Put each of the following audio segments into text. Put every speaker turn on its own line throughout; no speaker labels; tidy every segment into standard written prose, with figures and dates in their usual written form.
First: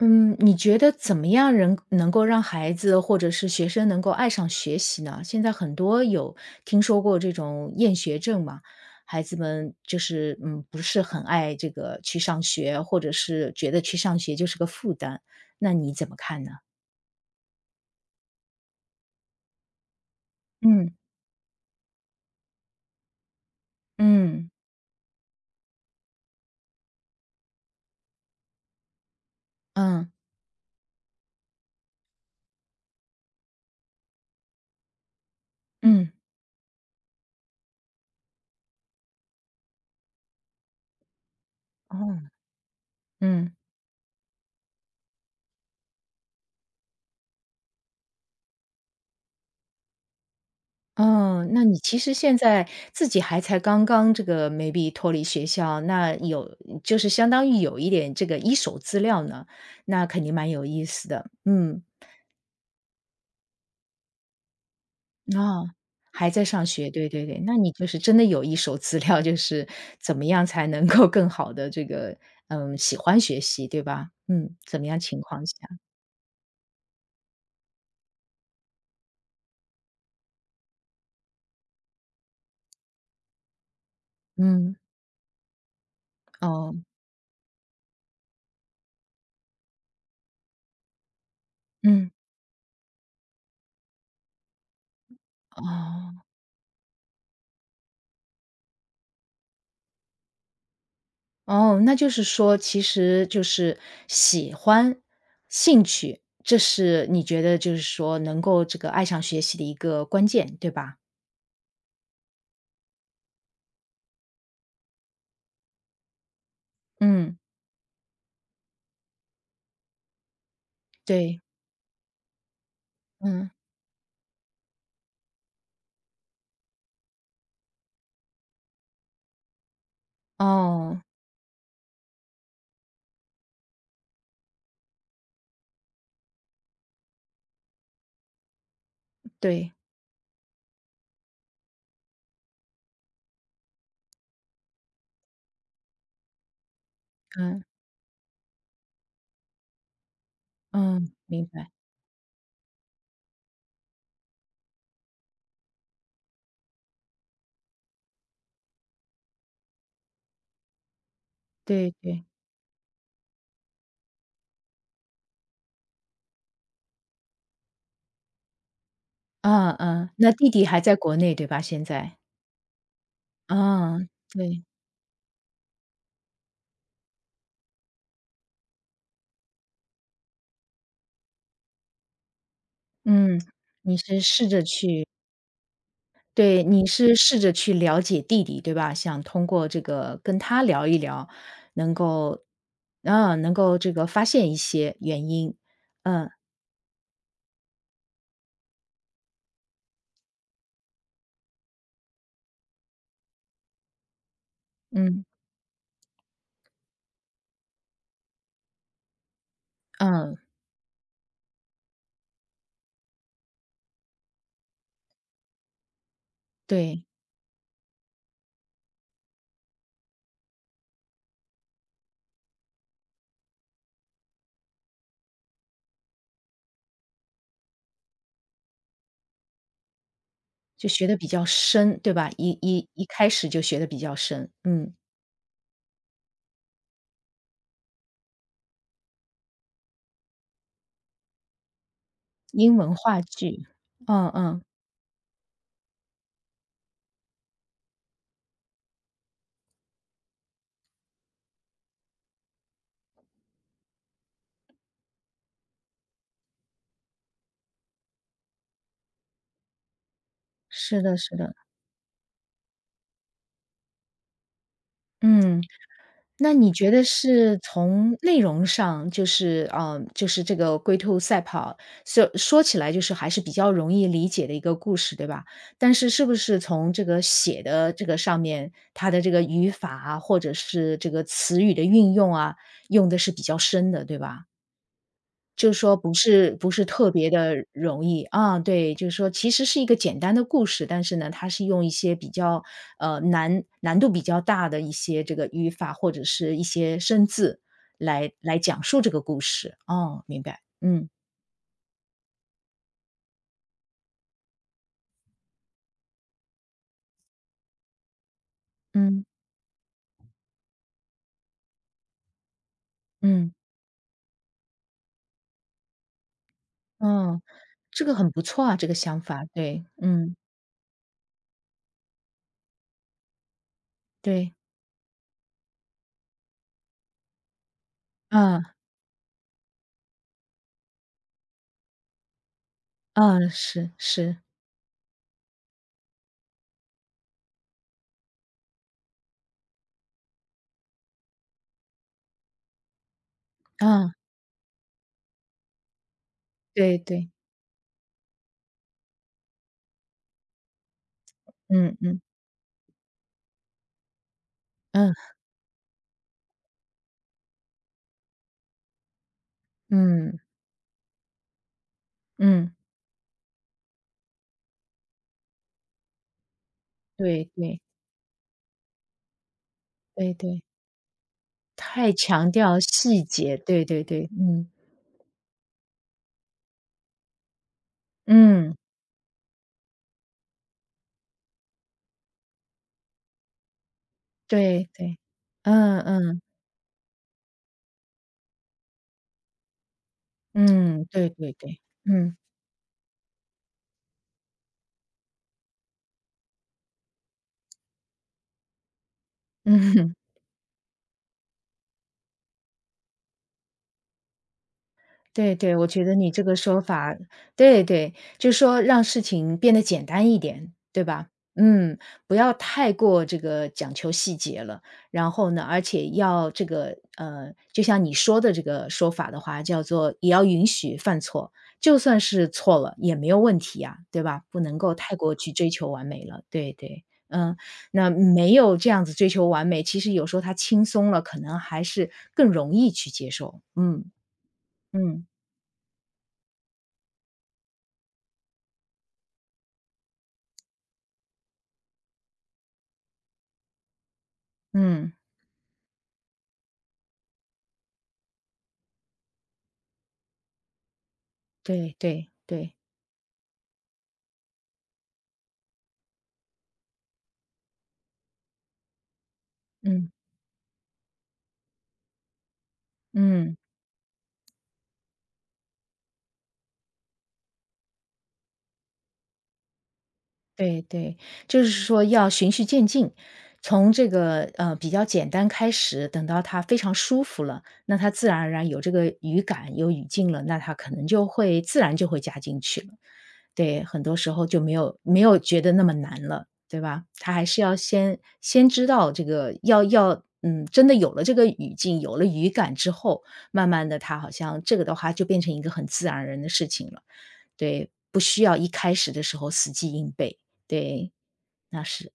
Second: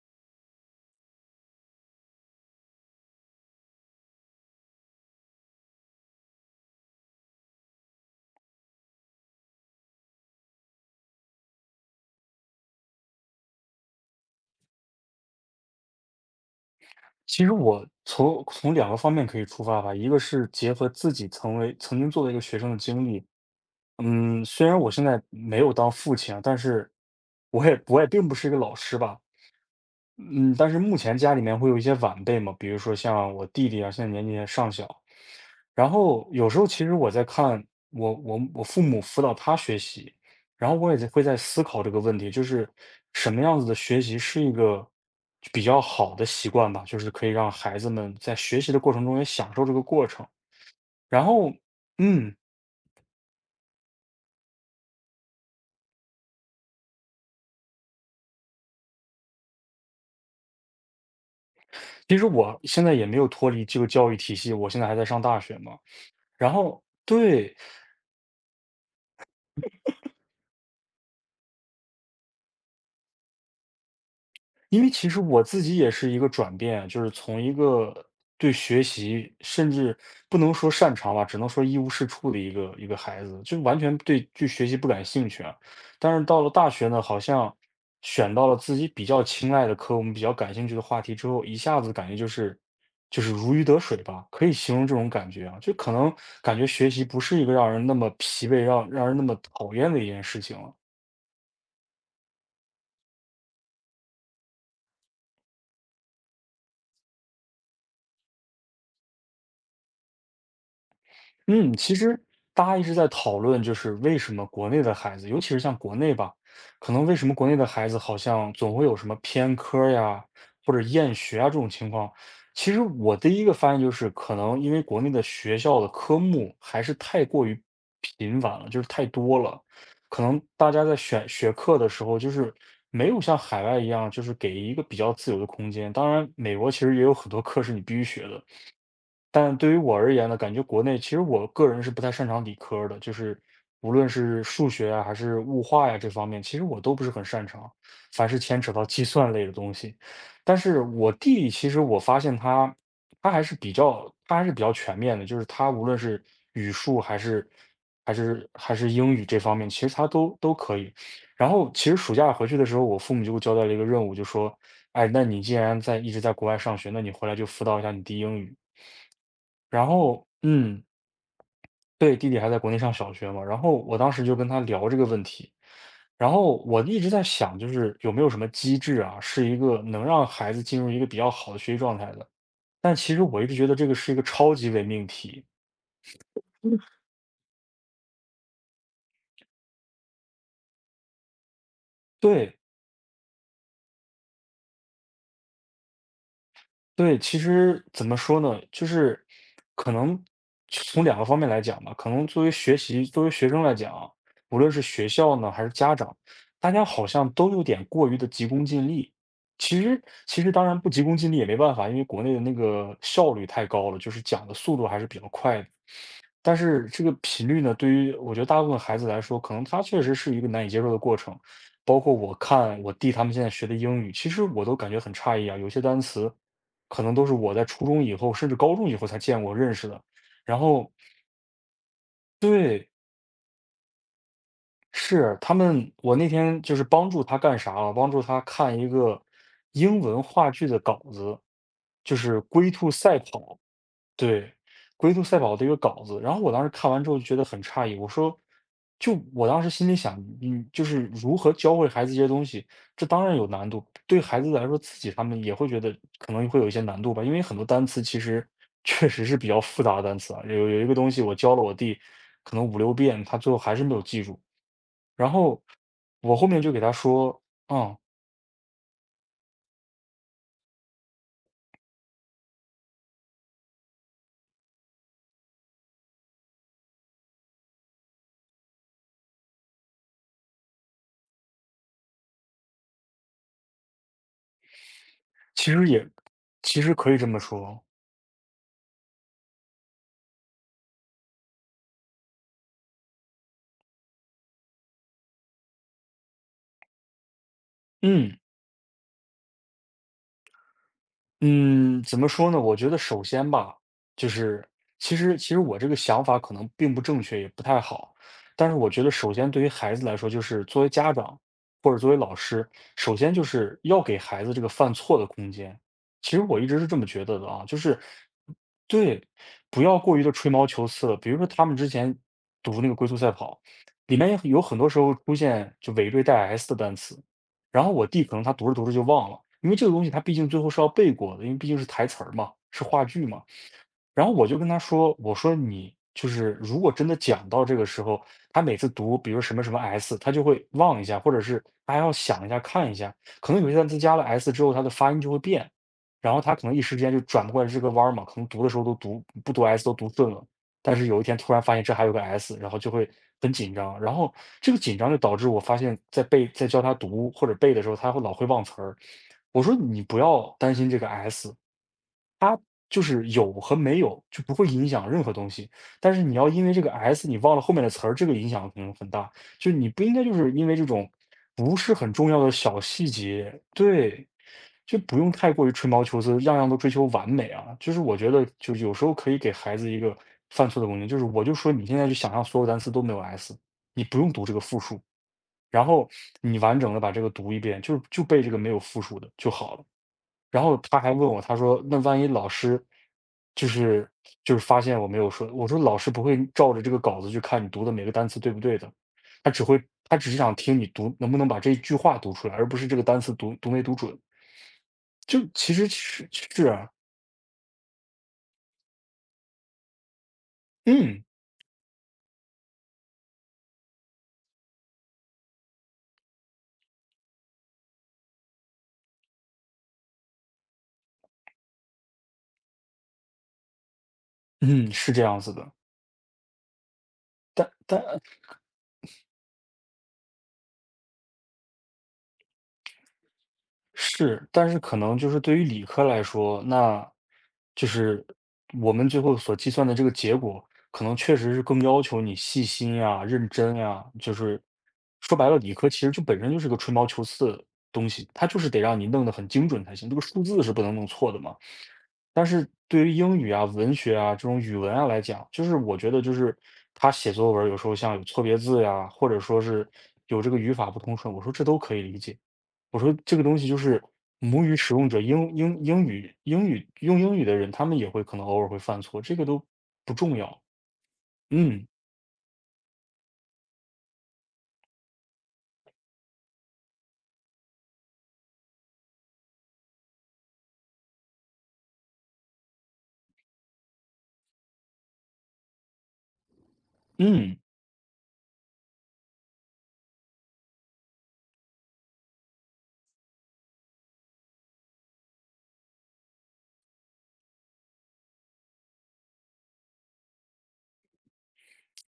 嗯，你觉得怎么样人能够让孩子或者是学生能够爱上学习呢？现在很多有听说过这种厌学症嘛，孩子们就是不是很爱这个去上学，或者是觉得去上学就是个负担，那你怎么看呢？
其实我从两个方面可以出发吧，一个是结合
嗯
自己曾经作为一个学生的经历。嗯，
嗯
虽然我现在没有当父亲啊，但是我也并不是一个老师吧。
嗯嗯
嗯，但是目前家里面会有一些晚辈嘛，比如说像我弟弟啊，现在年纪也尚小。然
嗯，
后有时候其实我在看我父母辅导他学习，然后我会在思考这
哦，
个问题，就是什么
嗯。
样子的学习是一个比较好的习惯吧，就是可以让孩子们在学习的过程中也享受这个过程。然
嗯，
后，
那你其实
嗯，
现在自己还才刚刚这个 maybe 脱离学校，那有就是相当于有一点这个一手资料呢，那肯定蛮有意思的。嗯，
其实我现在也没有脱离这个教育体系，我现在还在上大学
啊，
嘛。
还在
然
上
后，
学，对对对，
对。
那你就是真的有一手资料，就是怎么样才能够更好的这个，喜欢学习，对吧？嗯，怎
因
么
为
样
其
情
实我
况下？
自己也是一个转变，就是从一个对学习甚至不能说擅长吧，只能说一无是处的一个孩子，就完全对学
嗯，
习不感兴趣啊。但是到了大
哦，
学呢，好像选到了自己比较青睐的科，我们比较感兴趣的话题之后，一下子感
嗯，
觉就是如鱼得水吧，可以形容这种感觉啊。就可能
哦。
感觉学习不是一个让人那么疲惫、让人那么讨厌的一件事情了。
哦，那就是说，其实就是喜欢、兴趣，这是你觉得就是说能够这个爱上学习的一个关键，对吧？
嗯，其实大家一直在讨论，就是为什么国内的孩子，尤其是像国内吧，可能为什么
嗯，
国内的孩子好像总会有什么偏科儿呀，或者厌
对，
学啊这种情况。其实我第一
嗯，
个发现就是，可能因为国内的学校的科目还是太过于频繁了，就是太多了，可能大家在
哦，
选学课的时候，就是没有像海外一样，就是给一个比较自由的空间。当然，美国其实也有很多课是你必须学的，但
对，
对于我而言呢，感觉国内其实我个人是不太擅长理科儿的，就是无论是数学啊，还是物化呀这方面，其实我都不是很擅
嗯
长，凡是牵扯到计算类的东西。但是
嗯，
我
明
弟其
白，
实我发现他，他还是比较全面的，就是他无论是语数还是还是英语这方面，其实他都可以。然后其
对
实暑
对，
假回去的时候，我父母就给我交代了一个任务，就说，哎，那你既然一直在国外上学，那你回来就辅导一下你弟英语。
嗯
然
嗯，
后
那弟弟还
嗯，
在国内，对吧？现在，
对，弟弟还在国内上小学嘛，然后我
嗯，
当时就跟他
对，
聊这个问题，然后我一直在想，就是有没有什么机制啊，是一个能让孩子进入一个比较好的学习状态的，但其实
嗯，
我一直觉得这个
你
是一
是
个
试
超
着
级伪命
去
题。
对，你是试着去了解弟弟，对吧？想通过这个跟他聊一聊，能够
对。
啊，能够这个发现一些原因。嗯，
对，其实怎么说呢，就是可能从两个方面来讲吧，可能作为学生来讲，无论是学
嗯，
校呢还是家长，大家好像都有点过于的急功近利。其实，
嗯，
其实当然不急功近利也没办法，因为国内的那个效率太高了，就是讲的速度还是比较快的。但是
对，
这个频率呢，对于我觉得大部分孩子来说，可能他确实是一个难以接受的过程。包括我看我弟他们现在学的英语，其实我都感觉很诧异啊，有些单词可能都是我在初中以后，甚至高中以后才见过、认识的。然
就
后，
学的比较深，对吧？
对，
一开始就学的比较深，嗯，
是他们，我那天就是帮助他干啥了？帮助他看一个英文话剧的稿子，就是《龟
英
兔
文
赛
话
跑》。
剧，嗯
对，
嗯，
龟兔赛跑的一个稿子。然后我当时看完之后就觉得很诧异，我说，就我当时心里想，嗯，就是如何教会孩子这些东西，这当然有难度，对孩子来说，自己他们也会觉得可能会有一些难度吧，因为很多单词其实 确实是比较复杂的单词啊。有一个
是
东
的，
西我
是的，
教了我弟可能5、6遍，他最后还是没有记住。然
嗯。
后我后
那
面
你
就给
觉
他
得
说，
是
嗯，
从内容上，就是，就是这个龟兔赛跑，说起来就是还是比较容易理解的一个故事，对吧？但是是不是从这个写的这个上面，它的这个语法啊，或者是这个词语的运用啊，用的是比较深的，对吧？
其
就是
实
说
也
不是不
其
是
实
特
可以这
别
么
的
说。
容易啊，对，就是说其实是一个简单的故事，但是呢，它是用一些比较，难度比较大的一些这个语法或者是一些生字来
嗯。
来讲述这个故事。哦，明白，嗯，
嗯，怎么说呢？我觉得首先吧，就是其实我这个想法可能并不正确，也不太好。但是我觉得，
嗯，
首先对于孩子来说，就是作为家长或者作为老师，首先就
嗯，
是要给孩子这个犯错的空间。其实我一直是这么觉得
嗯，
的啊，就是
这个很不错啊，这个想
对，
法，
不
对，
要过于的
嗯，
吹毛求疵了。比如说他们之前读那个龟速赛跑，里面
对，
有很多时候出现就尾缀带 s 的单词，然后我弟可能他
啊，
读着读着就忘了，因为这个东西他毕竟最后是要背过的，因为毕竟是台词儿嘛，是话剧嘛。
啊，是，
然后
是，
我就跟他说，我说你就是如果真的讲到这个时候，他每次读比如什么什么 s，他就会忘一下，或者是他还要想一下看一下，可能有些单词
啊，
加了 s 之后，它的发音就会变，然后他可能一时
对，
间就
对，
转不过来这个弯儿嘛，可能读的时候都读不读 s 都读顺了，但是有一天突然发现这
嗯，
还有
嗯，
个 s，然后就会很紧张，然后这个紧张
嗯，
就导致我发现，在教他读或者背的时候，他会老会忘词儿。我说你不
嗯，
要担心这个 S，
嗯，
就是有和没有就不会影响任何东西，但是你要因为这个 S 你
对，
忘了后
对，
面的词儿，这个影响可能很大。就是你不应该就
对，
是
对。
因为这种不是很
太
重要
强
的
调
小细
细
节，
节，对对
对，
对，嗯，
就不用太过于吹毛求疵，样样都追求完美啊。就是我觉得
嗯，
就是有时候可以给孩子一个犯错的空间，就是我就说你现在就想象所有单词都没有 S，你不用读这个复
对
数，
对，
然
嗯
后
嗯，
你完整的把这个读一遍，就背这个没有复数的就好了。然后他
嗯，
还问
对
我，
对
他
对，
说：“那万一
嗯，
老师就是就是发现我没有说”，我说老师不会照着这个稿子去看你读的每个单词对不对的，他只会
嗯。
他只是想听你读能不能把这一句话读出来，而不是这个单词读没读准。就
对
其
对，我
实
觉得
是
你这个
是
说
啊。
法对对，就是说让事情变得简单一点，对
嗯
吧？嗯，不要太过这个讲求细节了。然后呢，而且要这个就像你说的这个说法的话，叫做也要允许犯错，就算是错了也没有问题呀，对吧？不能
嗯，
够
是
太
这
过
样
去
子
追
的，
求完美了。对对，嗯，
但
那
但
没有这样子追求完美，其实有时候他轻松了，可能还是更容易去接受。嗯
是，但是可能
嗯。
就是对于理科来说，那就是我们最后所计算的这个结果，可能确实是更要求你细心呀、认真呀。就是
嗯，
说白了，理科其实就本身就是个吹毛求疵的东西，它就是得让你弄得很精准才行。这个数字是不能弄错的嘛。
对对
但是
对，
对于英语啊、文学啊这种语文啊来讲，就是我觉得就是他写作文儿有时候像有错别字呀，或者说是
嗯
有这个语法不通顺，我说这都可以理解。我说这个
嗯，
东西就是母语使用者，英英英语英语用英语的人，他们也会可能偶尔会犯错，这个都不重要。
对对，就是
嗯
说要循序渐进，从这个比较简单开始，等到他非常舒服了，那他自然而然有这个语感、有语境了，那他可能就会自然就会加进去了。对，很多时候就没有觉得那么难了，对吧？他还
嗯。
是要先知道这个要。嗯，真的有了这个语境，有了语感之后，慢慢的，他好像这个的话就变成一个很自然而然的事情了。对，不需要一开始的时候死记硬背。对，那是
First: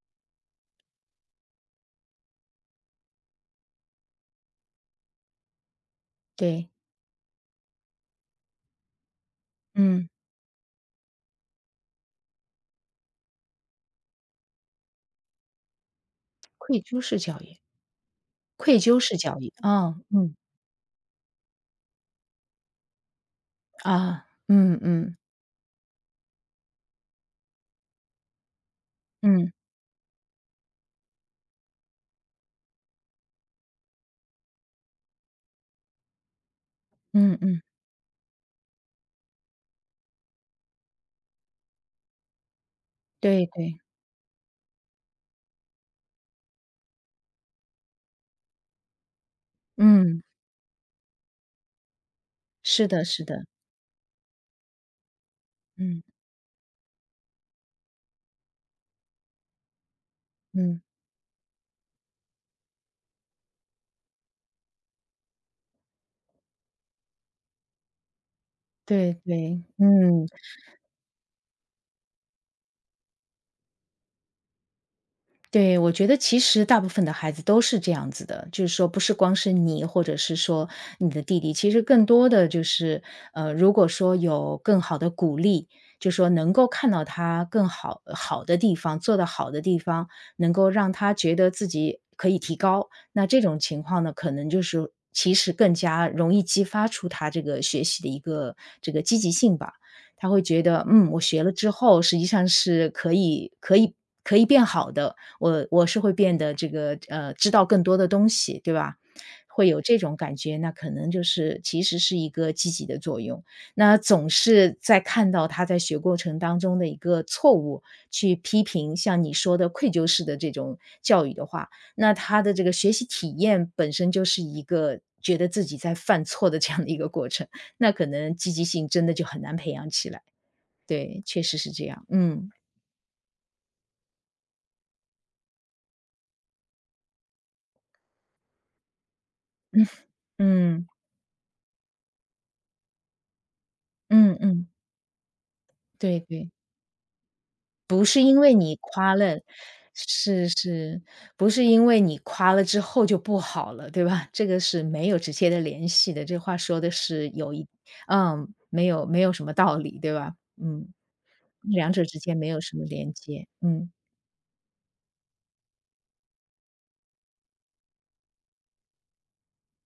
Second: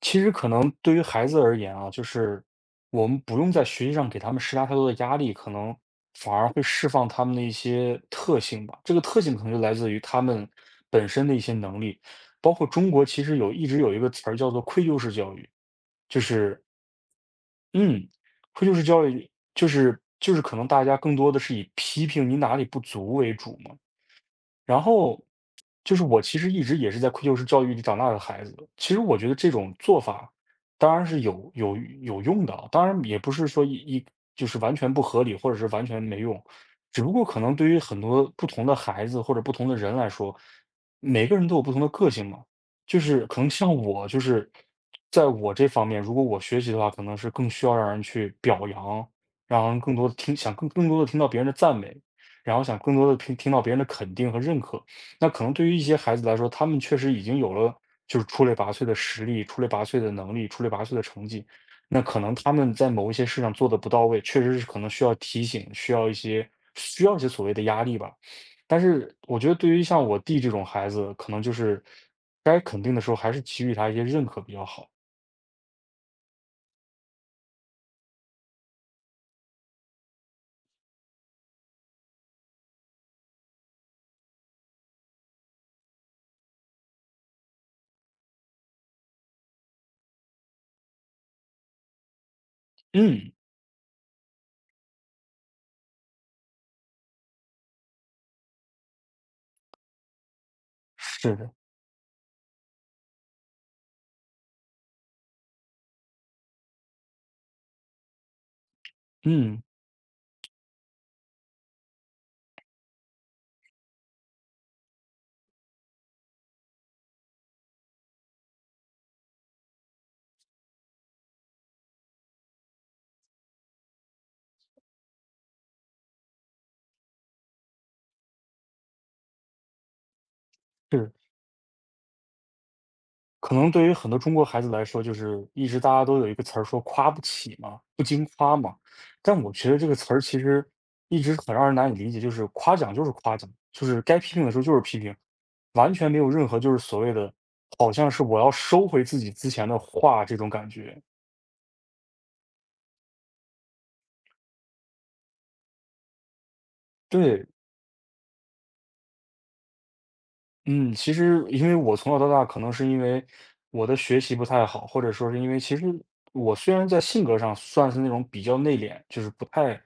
其实可能对于孩子而言啊，就是我们不用在学习上给他们施加太多的压力，可能反而会
对，
释放他们的一些特性吧。这个特性可能就来自于
嗯，
他们本身的一些能力。包括中国其实一直有一个词儿叫做愧疚式教育，就是
愧疚式教育
嗯，愧疚
愧
式
疚
教
式
育
教育，
就是
哦，嗯，
就是可能大家更多的是以批评你哪里不足为主嘛。
啊，嗯
然
嗯，
后，就是我其实一直也是在愧疚式教育里长大的孩子。其实我觉得这
嗯，
种做法当然是有用的啊，当然也不是说就是完全不合理，或者是完全没用。只不过
嗯
可能
嗯，
对于很多不同的孩子或者不同的人来说，每个人都有不同的个性嘛。就是可
对
能像
对，
我，就是在我这方面，如果我学习的话，可能是更需要让人去表扬，让人更多的
嗯，
听，想更多的听到别人的赞美。然后想
是
更
的
多的
是
听
的，
听到别人的肯定和认可。那可能对于一些
嗯
孩子来说，他们确实已经有了就是出类拔萃的实力、出类拔萃的能力、出类
嗯，
拔萃的成绩，那可能他们在某一些事上做的不到位，确实是可能需要提醒，需要一些所谓的压力吧。但是
对
我觉得
对，
对于像我
嗯。
弟这种孩子，可能就是该肯定的时候，还是给予他一些认可比较好。
对，我觉得其实大部分的孩子都是这样子的，就是说不是光是你，或者是说你的弟弟，其实更多的就是，如果说有更好的鼓励，就说能够看到他更好的地方，做得好的地方，能够让他觉得自己可以提高，那
嗯，
这种情况呢，可能就是其实更加容易激发出他这个学习的一个这个积极性吧。他会觉得，我
是
学
的，
了之后，实际上是可以变好的，我是会变得这个知道更多的东西，对吧？
嗯，
会有这种感觉，那可能就是其实是一个积极的作用。那总是在看到他在学过程当中的一个错误，去批评像你说的愧疚式的这种教育的话，那他的这个学习体验本身就是一个觉得自己在犯错的这样的一个过程，那可能积极性真的就很难培养起来。
是的。
对，确实是这样。嗯，
可能对于很多中国孩子来说，就是一直大家都有一个词儿说"夸不起"嘛，"不经夸"嘛。但我觉得这个词儿其实
嗯，
一直很让人难以理解，就是夸奖就是夸奖，就是该批
嗯
评的时候
嗯，
就是批评，完全没
对
有
对。
任何就是所谓的，好
不
像
是
是
因
我要
为你
收回
夸
自己
了
之前的话这
是
种感
是，
觉。
不是因为你夸了之后就不好了，对吧？这个是没有直接的联系的，这话说的是
对，
有一没有什么道理，对吧？嗯，
嗯，其实因为
两
我
者
从
之
小到
间
大，
没
可
有
能
什么
是因
连
为
接，
我
嗯，
的学习不太好，或者说是因为其实我虽然在性格上算是那种比较内敛，就是不太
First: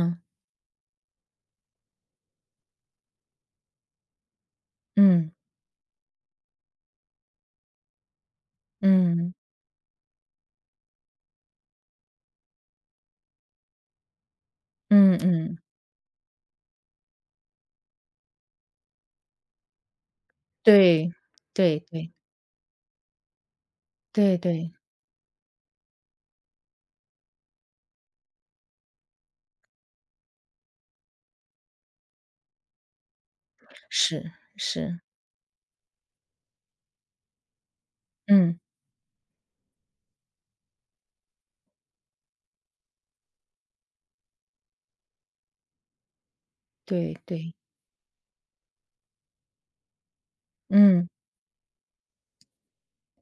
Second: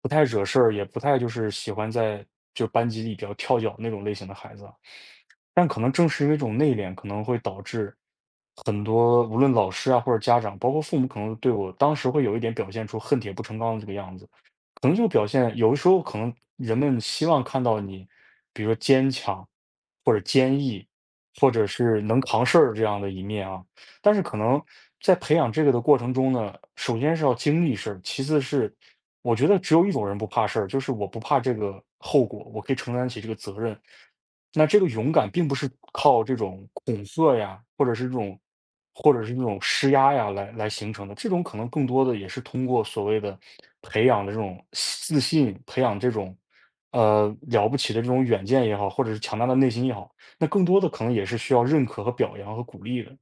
不太惹事儿，也不太就是喜欢在就班级里比较跳脚那种类型的孩子啊。
嗯，
但可能正是因为这种内敛，可能会导致很多
嗯，
无论老师啊或者家长，包括父母，可能对我当时会有一点表现出恨铁不成钢的这个样子。可能就
嗯
表现，
嗯，
有的时候可能人们希望看到你，比如说坚强，或者坚毅，
对，
或者
对
是
对，
能扛事儿这样的一面啊。但是
对
可能
对，
在培养这个的过程中呢，首先是要经历事儿，其次是我觉得只有一种人不怕事儿，就是我不怕这个后果，我可以承担起这个责任。
是
那这个
是，
勇敢并不是靠这种恐吓呀，或者是这种，
嗯，
或者是那种施压呀来形成的。这种可能更多的也是通过所谓的培养的这种自信，培养这种
对对，
了不起的这种远见也好，或者是强大的内心也好，那更多的可
嗯。
能也是需要认可和表扬和鼓励的。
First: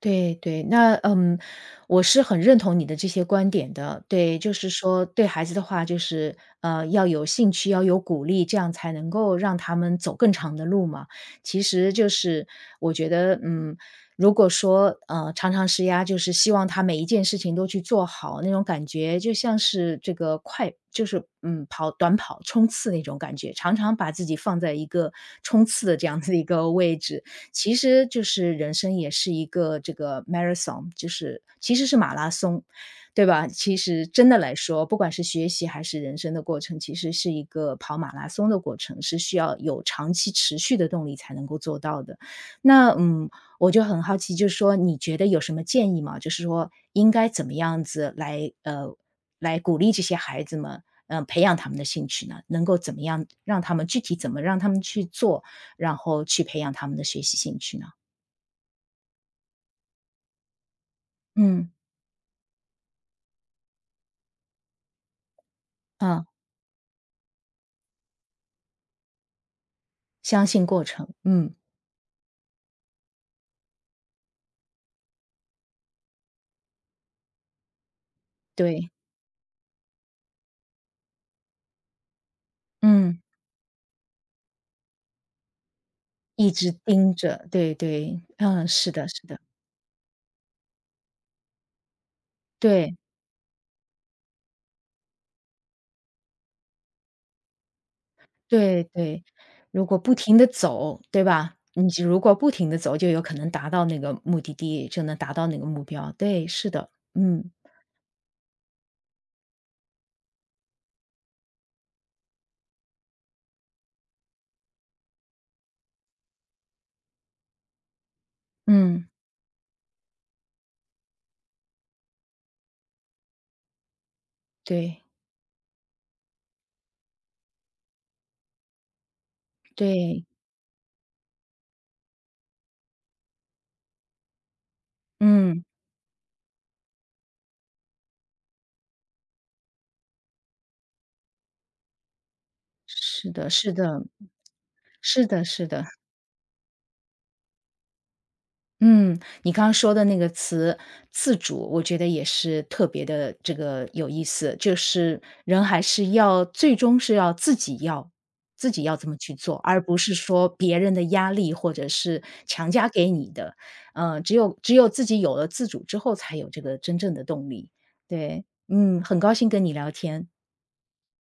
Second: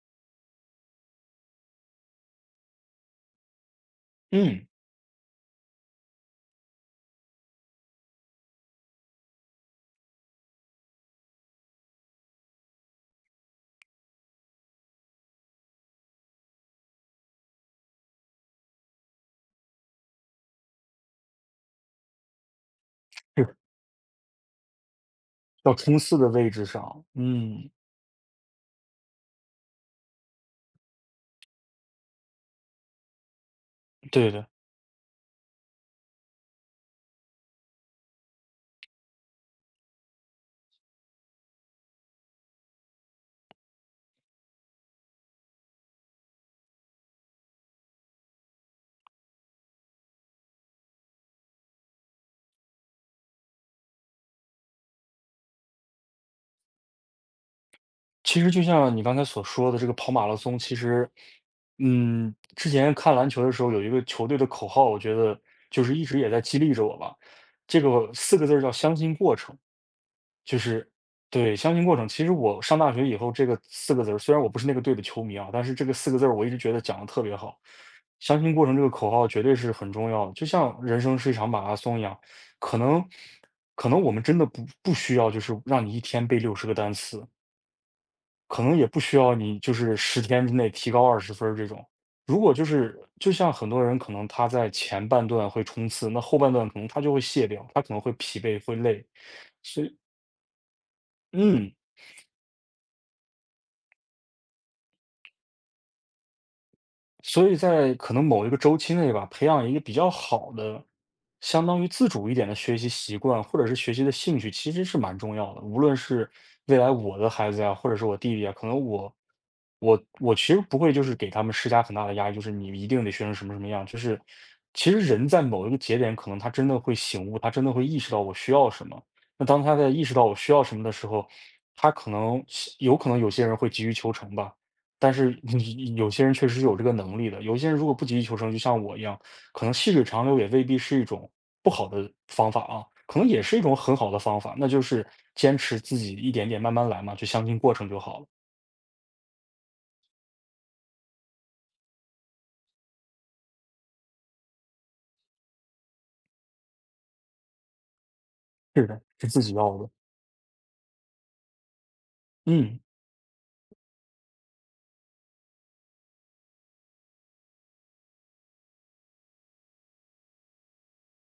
对对，那我是很认同你的这些观点的。对，就
嗯。
是说对孩子的话，就是要有兴趣，要有鼓励，这样才能够让他们走更长的路嘛。其实就是我觉得，如果说常常施压，就是希望他每一件事情都去做好，那种感觉就像是这个快，就是跑短跑冲刺那种感
是，
觉，常常把自己放在一个冲
要
刺的
冲
这
刺
样
的
子的一
位置
个位
上，
置。
嗯，
其实就是人生也是一个这个 marathon，就是其实是马拉松，对吧？其实真
对
的
的。
来说，不管是学习还是人生的过程，其实是一个跑马拉松的过程，是需要有长期持续的动力才能够做到的。那我就很好奇，就是说你觉得有什么建议吗？就是说应该怎么样子来鼓励这些孩子们，培养他们的兴趣呢？能够怎么样让他们具体怎么让他们去做？然后去培养他们的学习兴趣呢？
其实就像你刚才所说的这个跑马拉松，其实，
嗯，
嗯，之前看篮球的时候有一个球队的口号，我觉得就是一直
啊，
也在激励着我吧。这个四个字儿叫相信过程。
相
就
信过
是
程，嗯，
对，相亲过程。其实我上大学以后，这个四个字儿，虽然我不是那个队的球迷啊，但是这个四个字儿我一直觉得讲的特别好。相亲过程这个
对，
口号绝对是很重要的，就像人生是一场马拉松一样，可能
嗯，
可能我们真的不需要，就是让你一天背
一
60
直
个单
盯
词，
着，对对，
可
嗯，
能也
是
不
的，
需
是
要
的，
你就是十天之内提高20分儿这种。如果就
对
是就像很多人可能他在前半段会冲刺，那后半段可能他就会卸掉，他可能会疲惫会
对
累，
对，
所
如
以
果不停的走，对吧？
嗯，
如果不停的走，就有可能达到那个目的地，就能达到那个目标。对，是的，
所
嗯
以在可能某一个周期内吧，培养一个比较好的，相当于自主一点的学习习惯，或者是学习的兴趣，其实是蛮重要的。无论是未来我的孩子呀，或者是我弟弟啊，可能
嗯，
我我我其实不会就是给他们施加很大的压力，就是你一定得学成什么什么样。就是其实
对
人在某一个节点，可能他真的会醒悟，他真的会意识到我需要什么。那当他在意识
对，
到我需要什么的时候，他可能有可能有些人会急于求成吧。但是
嗯，
你 有些人确实是有这个能力的，有些人如果不急于求成，就像我一样，可能细水长流也未必是一种不好的方法啊，可能
是
也
的，
是一
是
种很
的，
好的方法，那就是
是的，
坚
是
持
的。
自己一点点慢慢来嘛，就相信过程就好了。
嗯，你刚刚说的那个词"自主"，我觉得也是特别的这个有意思，就是人还是要最终是要自己要自己
是
要
的，
这么
是
去
自己
做，
要
而
的，
不是说别人的压力或者是强
嗯。
加给你的。只有自己有了自主之后，才有这个真正的动力。对，嗯，很高兴跟你聊天。